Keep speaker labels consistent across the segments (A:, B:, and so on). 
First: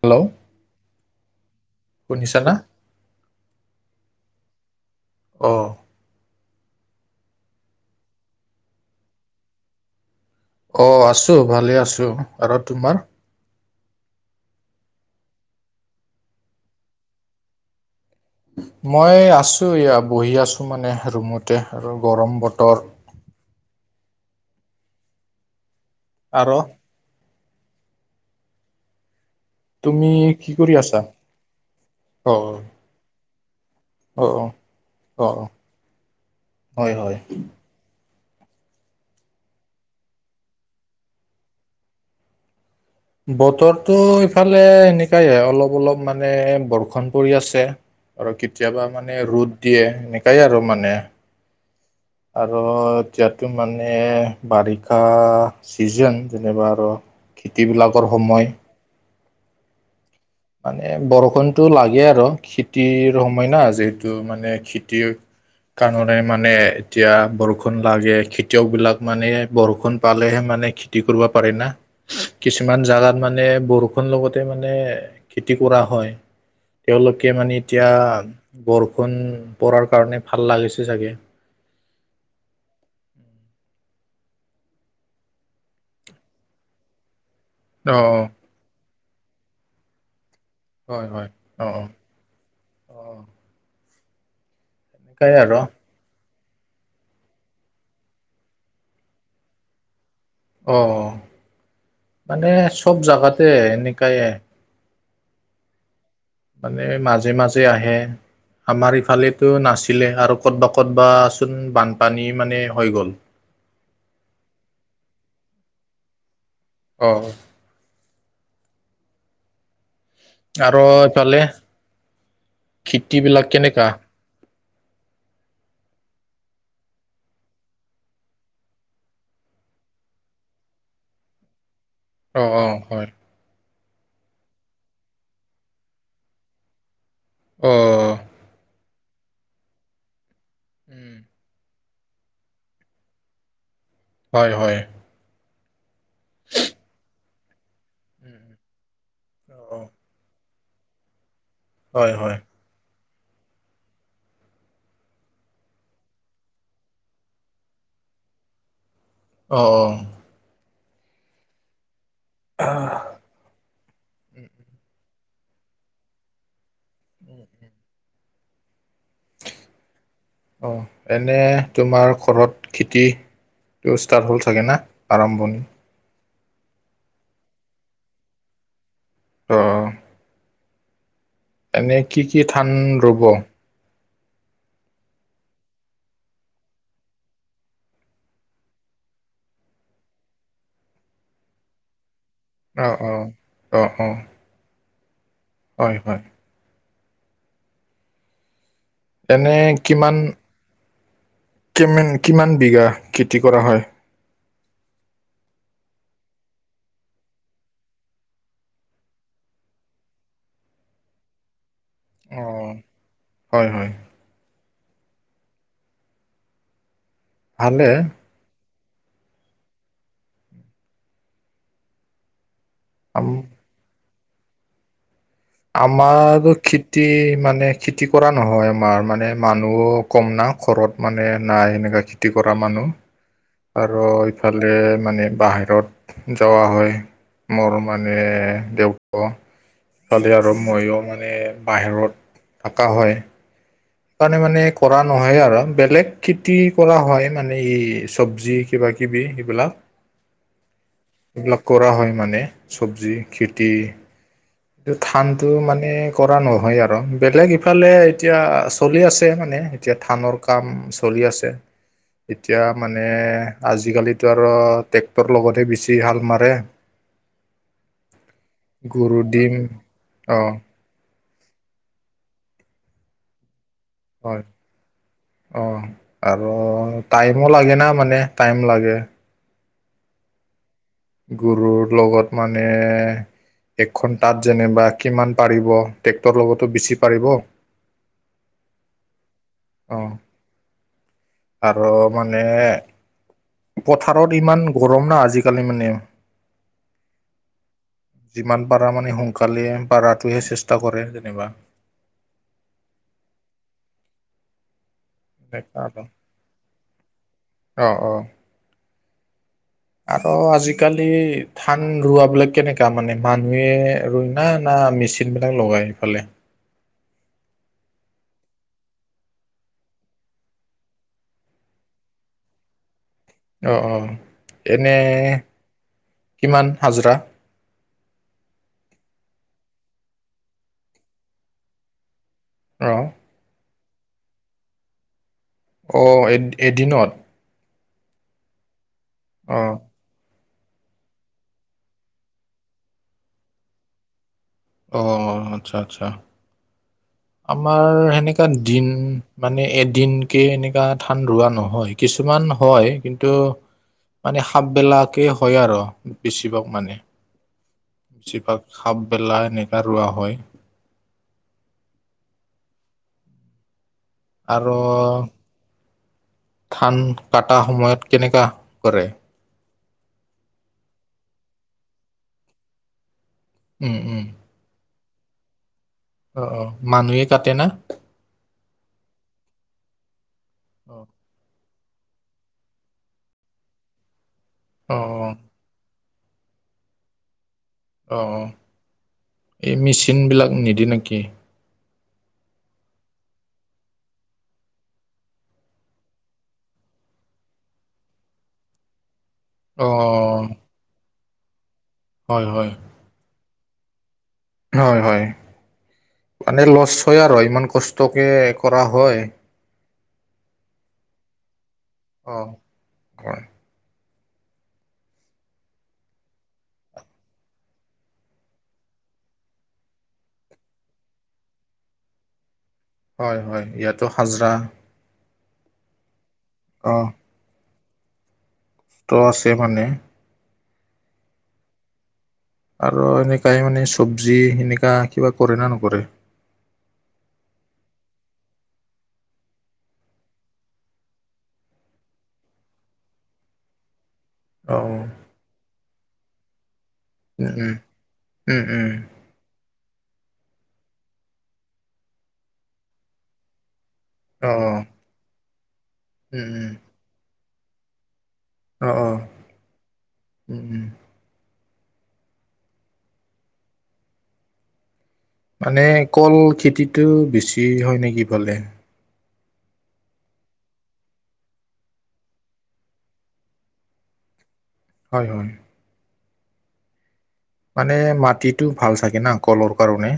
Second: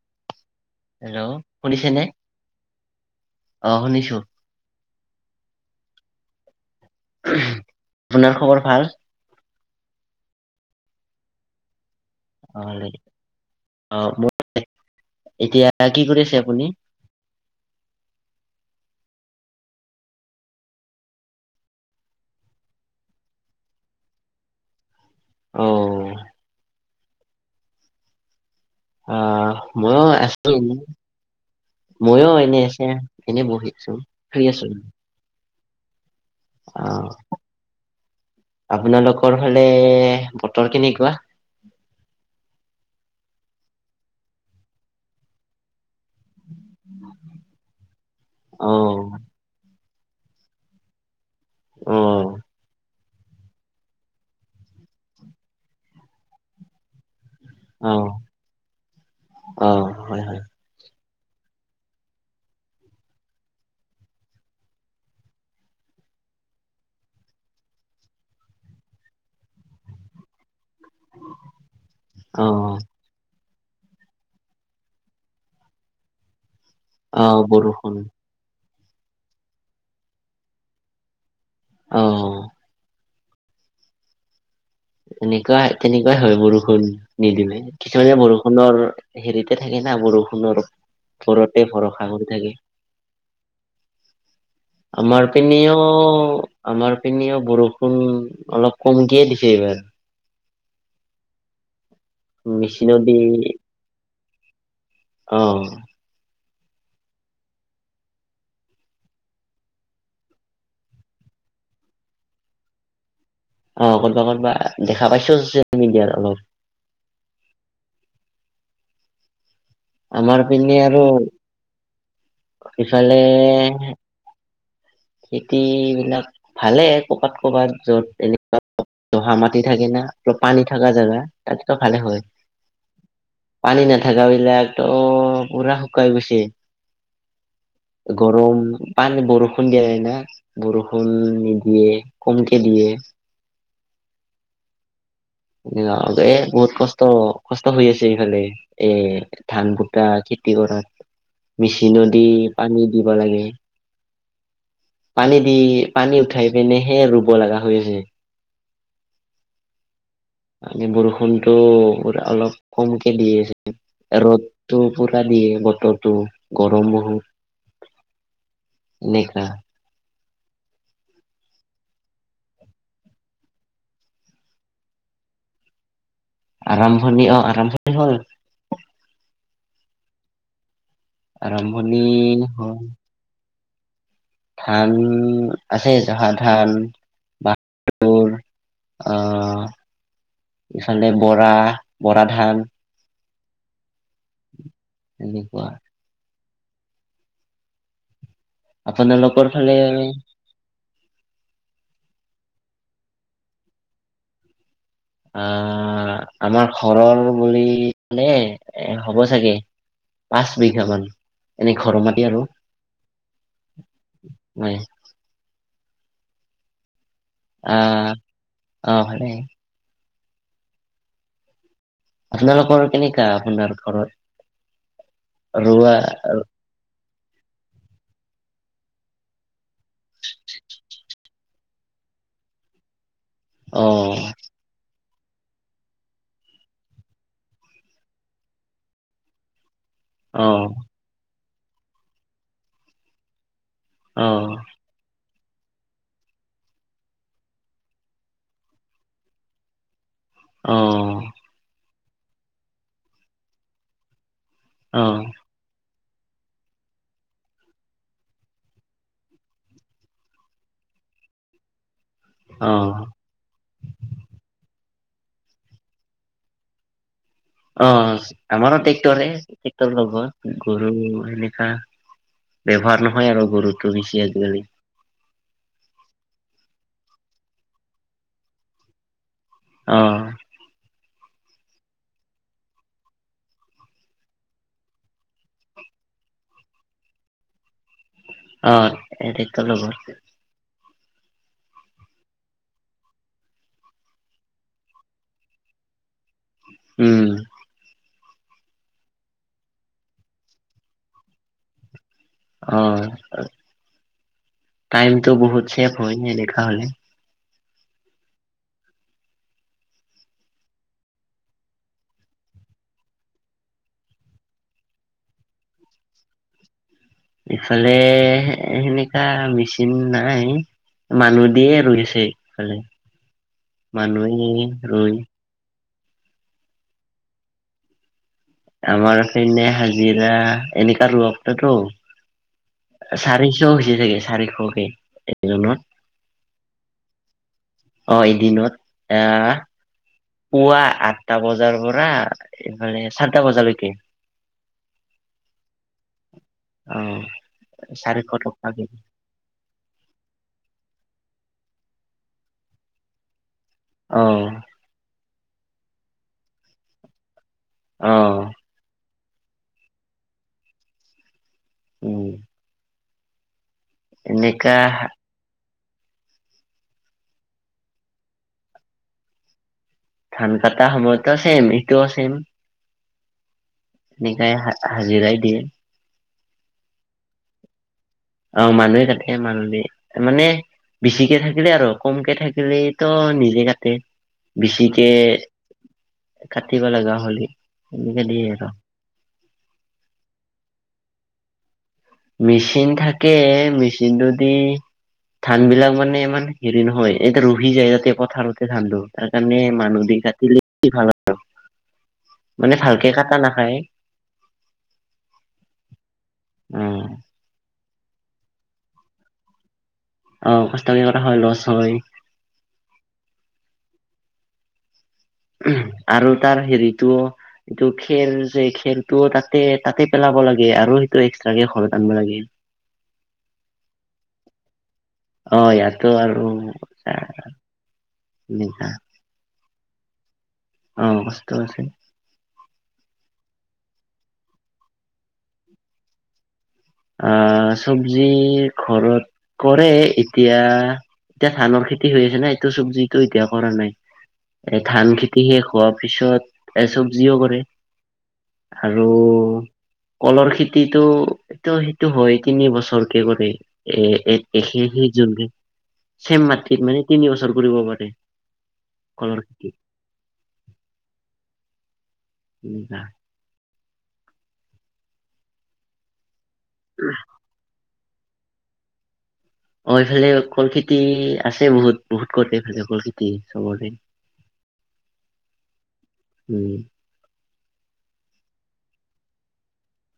A: Hello
B: hello শুনিছেনে অ শুনিছো।
A: অঁ
B: আপোনাৰ খবৰ ভাল।
A: অ আছো ভালে আছো। আৰু
B: অ
A: তোমাৰ
B: অ মোৰ এতিয়া কি কৰি আছে আপুনি?
A: মই আছো এয়া বহি আছো মানে ৰুমতে আৰু গৰম বতৰ।
B: অ
A: আৰু
B: অ মই
A: তুমি কি
B: আছিলো।
A: কৰি আছা
B: মইয়ো
A: অ
B: এনে আছে এনে বহি আছো
A: অ অ
B: শুই আছো।
A: অ
B: অ
A: হয় হয়।
B: আপোনালোকৰ ফালে বতৰ কেনেকুৱা।
A: বতৰটো ইফালে এেনেকাইে অলপ অলপ মানে বৰ- বৰষুণ পৰি আছে আৰু
B: অ
A: কেতিয়াবা মানে দিয়ে সেনেকাই আৰু মানে
B: অ
A: আৰু এতিয়াতো মানে বাৰিষা ছিজন যেনিবা আৰু খেতিবিলাকৰ সময়।
B: অঁ হয় হয়।
A: মানে বৰষুণতটো লাগে আৰ খেতিৰ সময় না যিহেতু মানে খেতি কাৰণে মানে এতিয়া বৰষুণ লাগে। খেতিয়ক বিলাক মানে, বৰষুণ পালেহে মানে খতি কৰিব পাৰে না।
B: অ
A: কিছুমান জাগাত মানে বৰষুণ লগতে মানে খেতি কৰা হয়।
B: অ
A: তেওঁলোকে মানে এতিয়া
B: বৰষুণ
A: বৰষুণ পৰাৰ কাৰণে ভাল লাগিছে চাগে।
B: অঁ। এনেকুৱাই তেনেকুৱাই হয় বৰষুণ নিদিলে
A: অ
B: কিছুমানে
A: অ'
B: বৰষুণ ষুণৰ হেৰিতে থাকে না বৰষুণৰ
A: হয় হয় অ
B: ওপৰতে
A: অ
B: ভৰসা কৰি থাকে।
A: অ
B: আমাৰ
A: সেনেকাই আৰু
B: পেনিও আমাৰ পিনেও বৰষুণ অলপ কমকেই দি এইবাৰ।
A: অঁ মানে চব
B: মেচিনদি
A: জাগাতে এনেকাই
B: অঁ।
A: মানে মাজে মাজে আহে। আমাৰ ইফালেতো নাছিলে আৰু ক'তবা ক'তবা চোন বানপানী মানে হৈ গ'ল।
B: অঁ ক'তবা ক'তবা দেখা পাইছো চচিয়েল মিডিয়াৰ অলপ।
A: অঁ।
B: আমাৰ পিনে
A: আৰু
B: আৰ
A: এইফালে
B: সিফালে
A: খেতিবিলাক কেনেকা?
B: খেতি বিলাক ভালে, কবাত কবাত যত এনেকুৱা দহা মাটি থাকে না আৰ পানী থকা জেগা তাতটো ভালে হয়।
A: অঁ, অঁ হয়।
B: পানী নাথকা বিলাক ত পুৰা শুকাই গৈছে।
A: অ',
B: গৰম পানী বৰষুণ দিয়া যায় না বৰষুণ
A: উম,
B: নিদিয়ে। কমে দিয়ে।
A: হয় হয়।
B: এয়া এ বহুত কষ্ট কষ্ট হৈ আছে এইফালে এ ধান
A: অ',
B: কোটা খেতি কৰা মেচিন
A: হয়,
B: দি
A: হয়।
B: পানী দিব লাগে। পানী দি পানী উঠাই পিনেহে ৰুব লগা হয় যে।
A: অঁ, অঁ।
B: মানে বৰষুণতটো পোৰা অলপ কমকে দিয়ে। ৰ'দটো পুৰা দিয়ে বতৰটো গৰমো হয়। এনেকা।
A: অঁ এনে তোমাৰ ঘৰত খেতি? ব্যবস্থা হ'ল চাগে না আৰম্ভণি?
B: আৰম্ভণি অঁ, আৰম্ভণি হ'ল।
A: অঁ, অঁ,
B: আৰম্ভণি
A: এনেই কি কি ধান
B: হ'ল
A: ৰুব?
B: ধান আছে জহা ধান বাহাদুৰ। আহ ইফালে বৰা, বৰা ধান।
A: অঁ অঁ, অঁ অঁ।
B: সনেকোৱা।
A: হয় হয়।
B: আপোনলোকৰ
A: এনে
B: ফালে আমি
A: কিমান কিমান কিমান বিঘা খেতি কৰা হয়?
B: আ আমাৰ ঘৰৰ বুলি হে এ হ'ব চাগে পাঁচ বিঘা মান এনে ঘৰ মাতি
A: অ
B: আৰু।
A: হয় হয়।
B: হয় অ
A: ভালে
B: অ হ'লে আপোনালোকৰ
A: আম
B: কেনেকা আপোনাৰ ঘৰত? ৰোৱা
A: আমাৰো খেতি মানে খেতি কৰা নহয় আমাৰ মানে মানুহ কম না ঘৰত মানে নাই এনেকা খেতি কৰা মানুহ।
B: অ
A: আৰু ইফালে মানে বাহিৰত যোৱা হয়। মোৰ মানে তেওঁ ক ছোৱালী
B: অ
A: আৰু মইয়ো মানে বাহিৰত থাকা হয়
B: অ
A: সেইকাৰণে মানে কৰা নহয় আৰু বেলেগ খেতি কৰা হয় মানে এই চবজি কিবাকিবি সেইবিলাক।
B: [inaudible]
A: লগ কৰা হয় মানে চবজি খেতি উম
B: অ
A: ধান টো মানে কৰা নহয় আৰু বেলেগ ইফালে এতিয়া চলি আছে মানে। এতিয়া ধানৰ কাম চলি আছে এতিয়া
B: অ
A: মানে আজি-কালিতো আৰু ট্ৰেক্টৰ লগতহে বেছি হাল মাৰে।
B: অ আমাৰো
A: গৰু
B: ট্ৰেক্টৰে
A: দিম
B: ট্ৰেক্টৰ
A: অ
B: লগত গ- উম সেনেকা ব্যৱহাৰ নহয় আৰু গৰুতো বেছি
A: হয়
B: আজি-কালি
A: অ আৰু টাইমো লাগে না মানে টাইম লাগে।
B: অ
A: গৰুৰ লগত মানে একখন তাত যেনিবা কিমান পাৰিব ট্ৰেক্টৰৰ লগতো বেছি পাৰিব
B: অ এৰিকে লব
A: অ আৰু মানে পথাৰত ইমান গৰম না আজি-কালি মানে।
B: উম
A: যিমান পাৰা মানে সোনকালে পাৰাটোয়ে চেষ্টা কৰে যেনিবা
B: অ অ টাইমটো বহুত ছেভ হয় নে নেদেখা হ'লে
A: অ অ
B: [inaudible]
A: আৰু আজি-কালি ধান ৰোৱাবিলাক কেনেকা মানে মানুহে আৰু না না মিচি [unintelligible] লগাই এইফালে।
B: এফালে সেনেকা মেচিন নাই। মানুহ দিয়ে ৰুইছে এইফালে।
A: অ অ এনে
B: ৰুই।
A: কিমান হাজিৰা
B: আমাৰ পিনে হাজিৰা এনেকা লগতে তো
A: অ
B: চাৰিশ হৈছে চাগে চাৰিশকে এজনত
A: অ এত এ এদিনত
B: অ এদিনত এয়াহ
A: অ
B: পুৱা আঠটা বজাৰ পৰা মানে চাৰিটা বজালৈকে
A: অ আচ্ছা আচ্ছা
B: অ
A: আমাৰ
B: চাৰিশ
A: সেনেকা
B: টকাকে
A: দিন মানে এদিনকে এনেকা ধান ৰোৱা নহয় কিছুমান হয় কিন্তু
B: অ
A: মানে সাপবেলাকে হয় আৰু বেছিভাগ মানে
B: অ
A: বেছিভাগ হাফ বেলা এনেকা ৰোৱা হয়
B: উম
A: আৰু
B: এনেকা
A: ধান কটা সময়ত কেনেকুৱা কৰে
B: ধান কটা সময়তো ছেম এইটোও ছেম
A: উম উম
B: এনেকাই হা হাজিৰাই দিয়ে
A: অ অ মানুহে কাটে না
B: অ মানুহে কাটে মানুহ মানে
A: অ
B: বেছিকে থাকিলে আৰু কমকে থাকিলেই তো নিজে কাটে
A: অ
B: বেছিকে কাটিব লাগা হ'লে
A: অ
B: এনেকে
A: অ
B: দিয়ে আৰু
A: এই মেচিনবিলাক নিদি নেকি
B: মেচিন থাকে মেচিনটো দি ধান বিলাক মানে ইমান হেৰি নহয় এতিয়া ৰহি যায় তাতে পথাৰতে ধানটো তাৰ কাৰণে
A: অ
B: মানুহ দি কাটিলে ভাল আৰু
A: হয় হয়
B: মানে ভালকে কাটা নাখায়
A: হয় হয় মানে
B: অ
A: লছ হয় আৰু ইমান কষ্টকে কৰা হয়
B: অ কষ্টকে কৰা হয় লছ হয়
A: অ হয়
B: আৰু তাৰ হেৰিটোও এইটো খেৰ যে খেৰটো তাতে তাতে পেলাব লাগে আৰু সেইটো এক্সট্ৰাকে ঘৰত আনিব লাগে [inaudible]
A: হয় হয় ইয়াতো হাজৰা
B: অ ইয়াতো আৰু
A: অ
B: নিা [unintelligible]
A: ত' আছে মানে
B: অ কষ্ট আছে
A: আৰু এনেকাই মানে চবজি সেনেকা কিবা কৰে নে নকৰে
B: আহ চবজি ঘৰত কৰে এতিয়া এতিয়া ধানৰ খেতি হৈ আছে নাই এইটো চব্জিতটো এতিয়া কৰা নাই এ
A: অ
B: ধান খেতি শেষ হোৱাৰ পিছত চব্জিও
A: উম,
B: কৰে
A: উম, উম,
B: আৰু কলৰ খেতিটো ত সেইটো হয় তিনি বছৰকে কৰে এ এ
A: অ',
B: এশেশি জু ছেম
A: উম, উম,
B: মাটিত মানে তিনি বছৰ কৰিব পাৰে
A: অ অ
B: কলৰ খেতি
A: উম, উম।
B: উ [unintelligible]
A: মানে কল খেতিটো বেছি হয় নেকি সেইফালে
B: অ এইফালে কল খেতি আছে বহুত বহুত কল এইফালে কল খেতি চবৰে [inaudible]
A: হয় হয়
B: উম।
A: মানে মাটিটো ভাল চাগে ন? কলৰ কাৰণে।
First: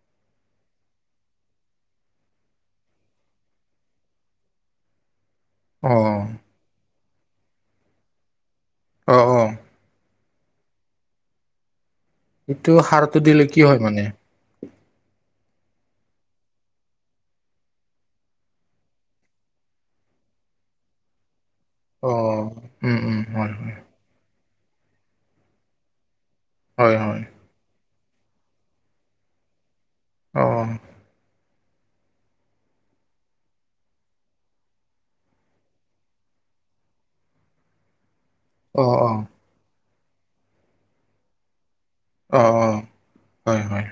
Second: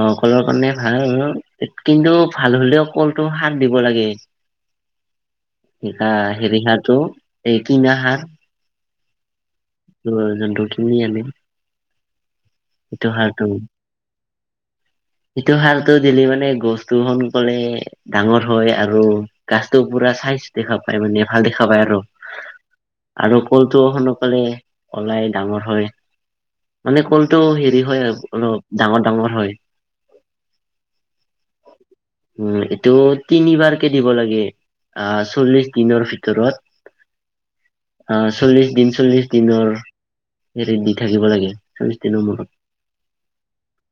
B: অঁ, কলৰ কাৰণে ভাল আৰু কিন্তু ভাল হলেও কলটো সাৰ দিব লাগে। এ
A: অ',
B: হেৰি সাৰটো, এই কিনা সাৰ।
A: অ অ
B: যোনটো কিনি আনিম।
A: এইটো সাৰটো দিলে কি হয় মানে?
B: সেইটো সাৰটো দিলি মানে গছটো সোনকালে ডাঙৰ হয় আৰু গাছটো পুৰা চাইজ দেখা পো পায় মানে ভাল দেখা পায় আৰু,
A: অ', উম, উম,
B: আৰু
A: হয়, হয়,
B: কলটো সনকালে ওলাই ডাঙৰ হয়,
A: হয়,
B: মানে
A: হয়,
B: কলটো হেৰি হয় আৰু অলপ ডাঙৰ ডাঙৰ হয়।
A: অ
B: উম, এইটো তিনিবাৰকে দিব লাগে। আঁহ, চল্লিশ দিনৰ ভিতৰত অ, চল্লিশ দিন,
A: অ', অ',
B: চল্লিশ দিনৰ হেৰি দি থাকিব লাগে। চাবিশ দিনৰ
A: অ',
B: মূৰত,
A: অ', হয়, হয়।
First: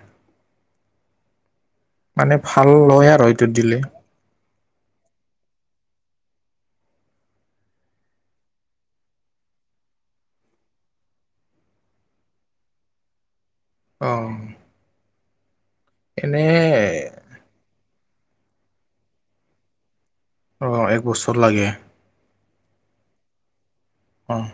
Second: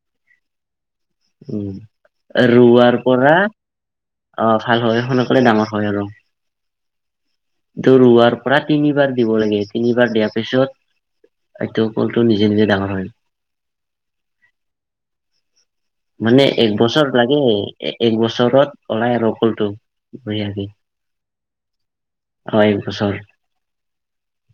B: উম
A: মানে ভাল হয় আৰু এইটো দিলে।
B: অঁ ভাল হয়, সোনকালে ডাঙৰ হয় আৰু। টো ৰোৱাৰ পৰা তিনিবাৰ দিব লাগে, তিনিবাৰ দিয়াৰ পিছত এইটো কলটো নিজে নিজে ডাঙৰ হয়।
A: অ
B: মানে
A: এনে
B: এক বছৰত লাগে। এক বছৰত ওলাই আৰু কলটো।
A: অ, এক বছৰ লাগে।
B: হয় একবছৰ।
A: অঁ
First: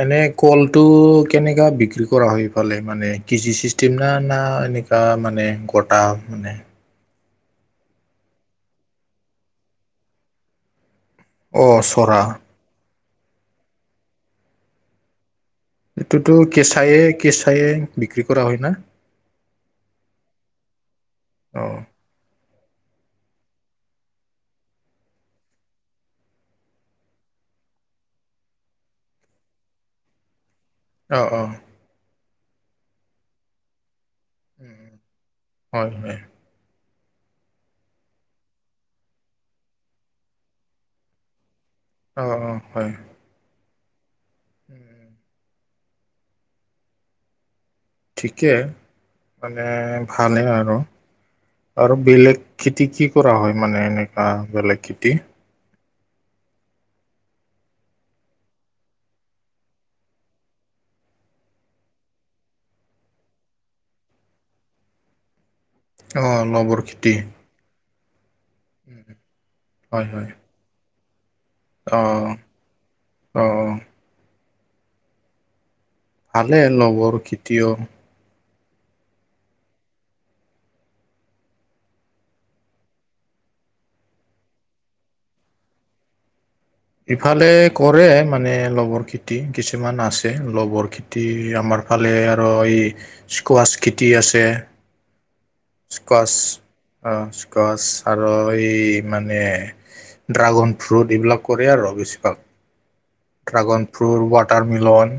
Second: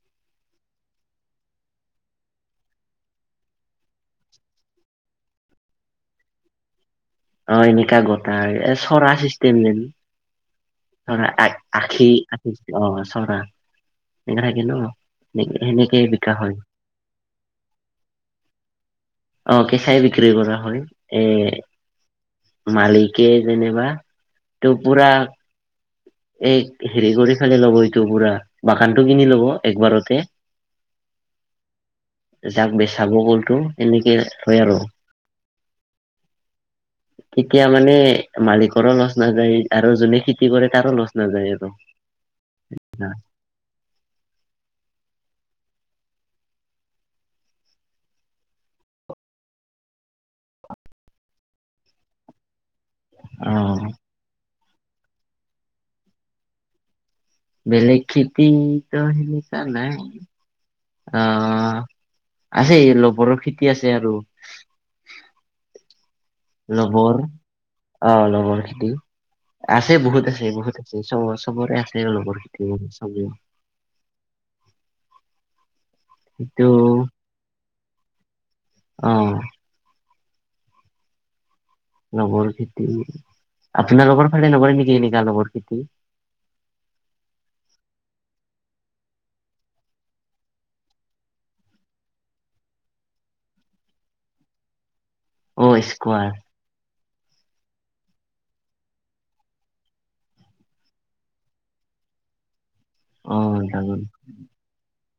A: এনে কলটো কেনেকা বিক্ৰী কৰা হয়? এইফালে মানে কে জি চিষ্টেম না না এনে, তা মানে গটা মানে।
B: অঁ, এনেকা গোটা এ চৰা চিষ্টেম যে। চৰা
A: অ
B: আখি
A: চৰা
B: অঁ, চৰা এক থাকে ন। সেনে সেনেকেই বিকা হয়।
A: কেচাইে বিক্ৰী কৰা হয় ন?
B: অঁ, কেঁচাই বিক্ৰী কৰা হয়, এ
A: অ
B: মালিকে যেনিবা, টো পুৰা এ হেৰি কৰি ফালি ল'ব এইটো পুৰা বাগানটো কিনি ল'ব একবাৰতে। [inaudible]
A: অঁ অঁ
B: যাক বেচাব গলতো এনেকে হয় আৰু।
A: হয় হয়
B: তেতিয়া মানে মালিকৰো লচ নাযায় আৰু যোনে কি কৰে তাৰো লচ নাযায় আৰু।
A: অঁ অঁ হয়। উম, উম। ঠিকে, মানে ভালেই আৰু, আৰু বেলেগ খেতি কি কৰা
B: অ
A: হয়, মানে এনেকুৱা বেলেগ খেতি?
B: বেলেগ খেতি ত হেনকা নাই। আঁ আছে লবৰৰ খেতি আছে আৰু।
A: অঁ
B: লবৰ অঁ লবৰ খেতি আছে
A: হয় হয়
B: বহুত আছে, বহুত আছে। চবৰে
A: অ
B: আছে লোকৰ খতি চাগে
A: অ ভালে
B: সেইটো
A: লগৰ খেতিয়ও
B: অ লগৰ খেতি আপোনাৰ লোকৰ ফালেনকৰে নকি? এনকা লগৰ খেতি
A: ইফালে কৰে মানে লগৰ খেতি, কিছুমান আছে লগৰ খেতি খেতি আমাৰ ফালে আৰু এই স্কোৱাছ খেতি আছে
B: অ
A: স্কোৱাছ
B: স্কোৱাৰ
A: স্কচ আৰু এই মানে, ড্ৰাগন ফ্ৰুট এইবিলাক কৰে আৰু বেছিভাগ
B: অ
A: ড্ৰাগন
B: ডাঙৰ
A: ফ্ৰুট, ৱাটাৰ মিলন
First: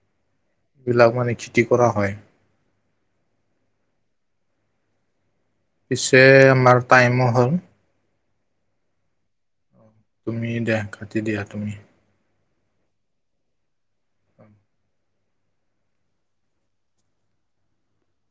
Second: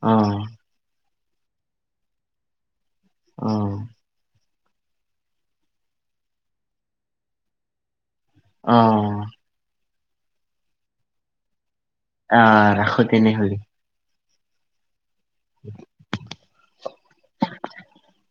B: অ
A: এই বিলাক মানে খেতি কৰা হয়
B: অ
A: পিছে আমাৰ টাইমো হ'ল।
B: অ
A: তুমি দিয়া, কাটি দিয়া তুমি।
B: অ ৰাখো তেনেহলে। [inaudible]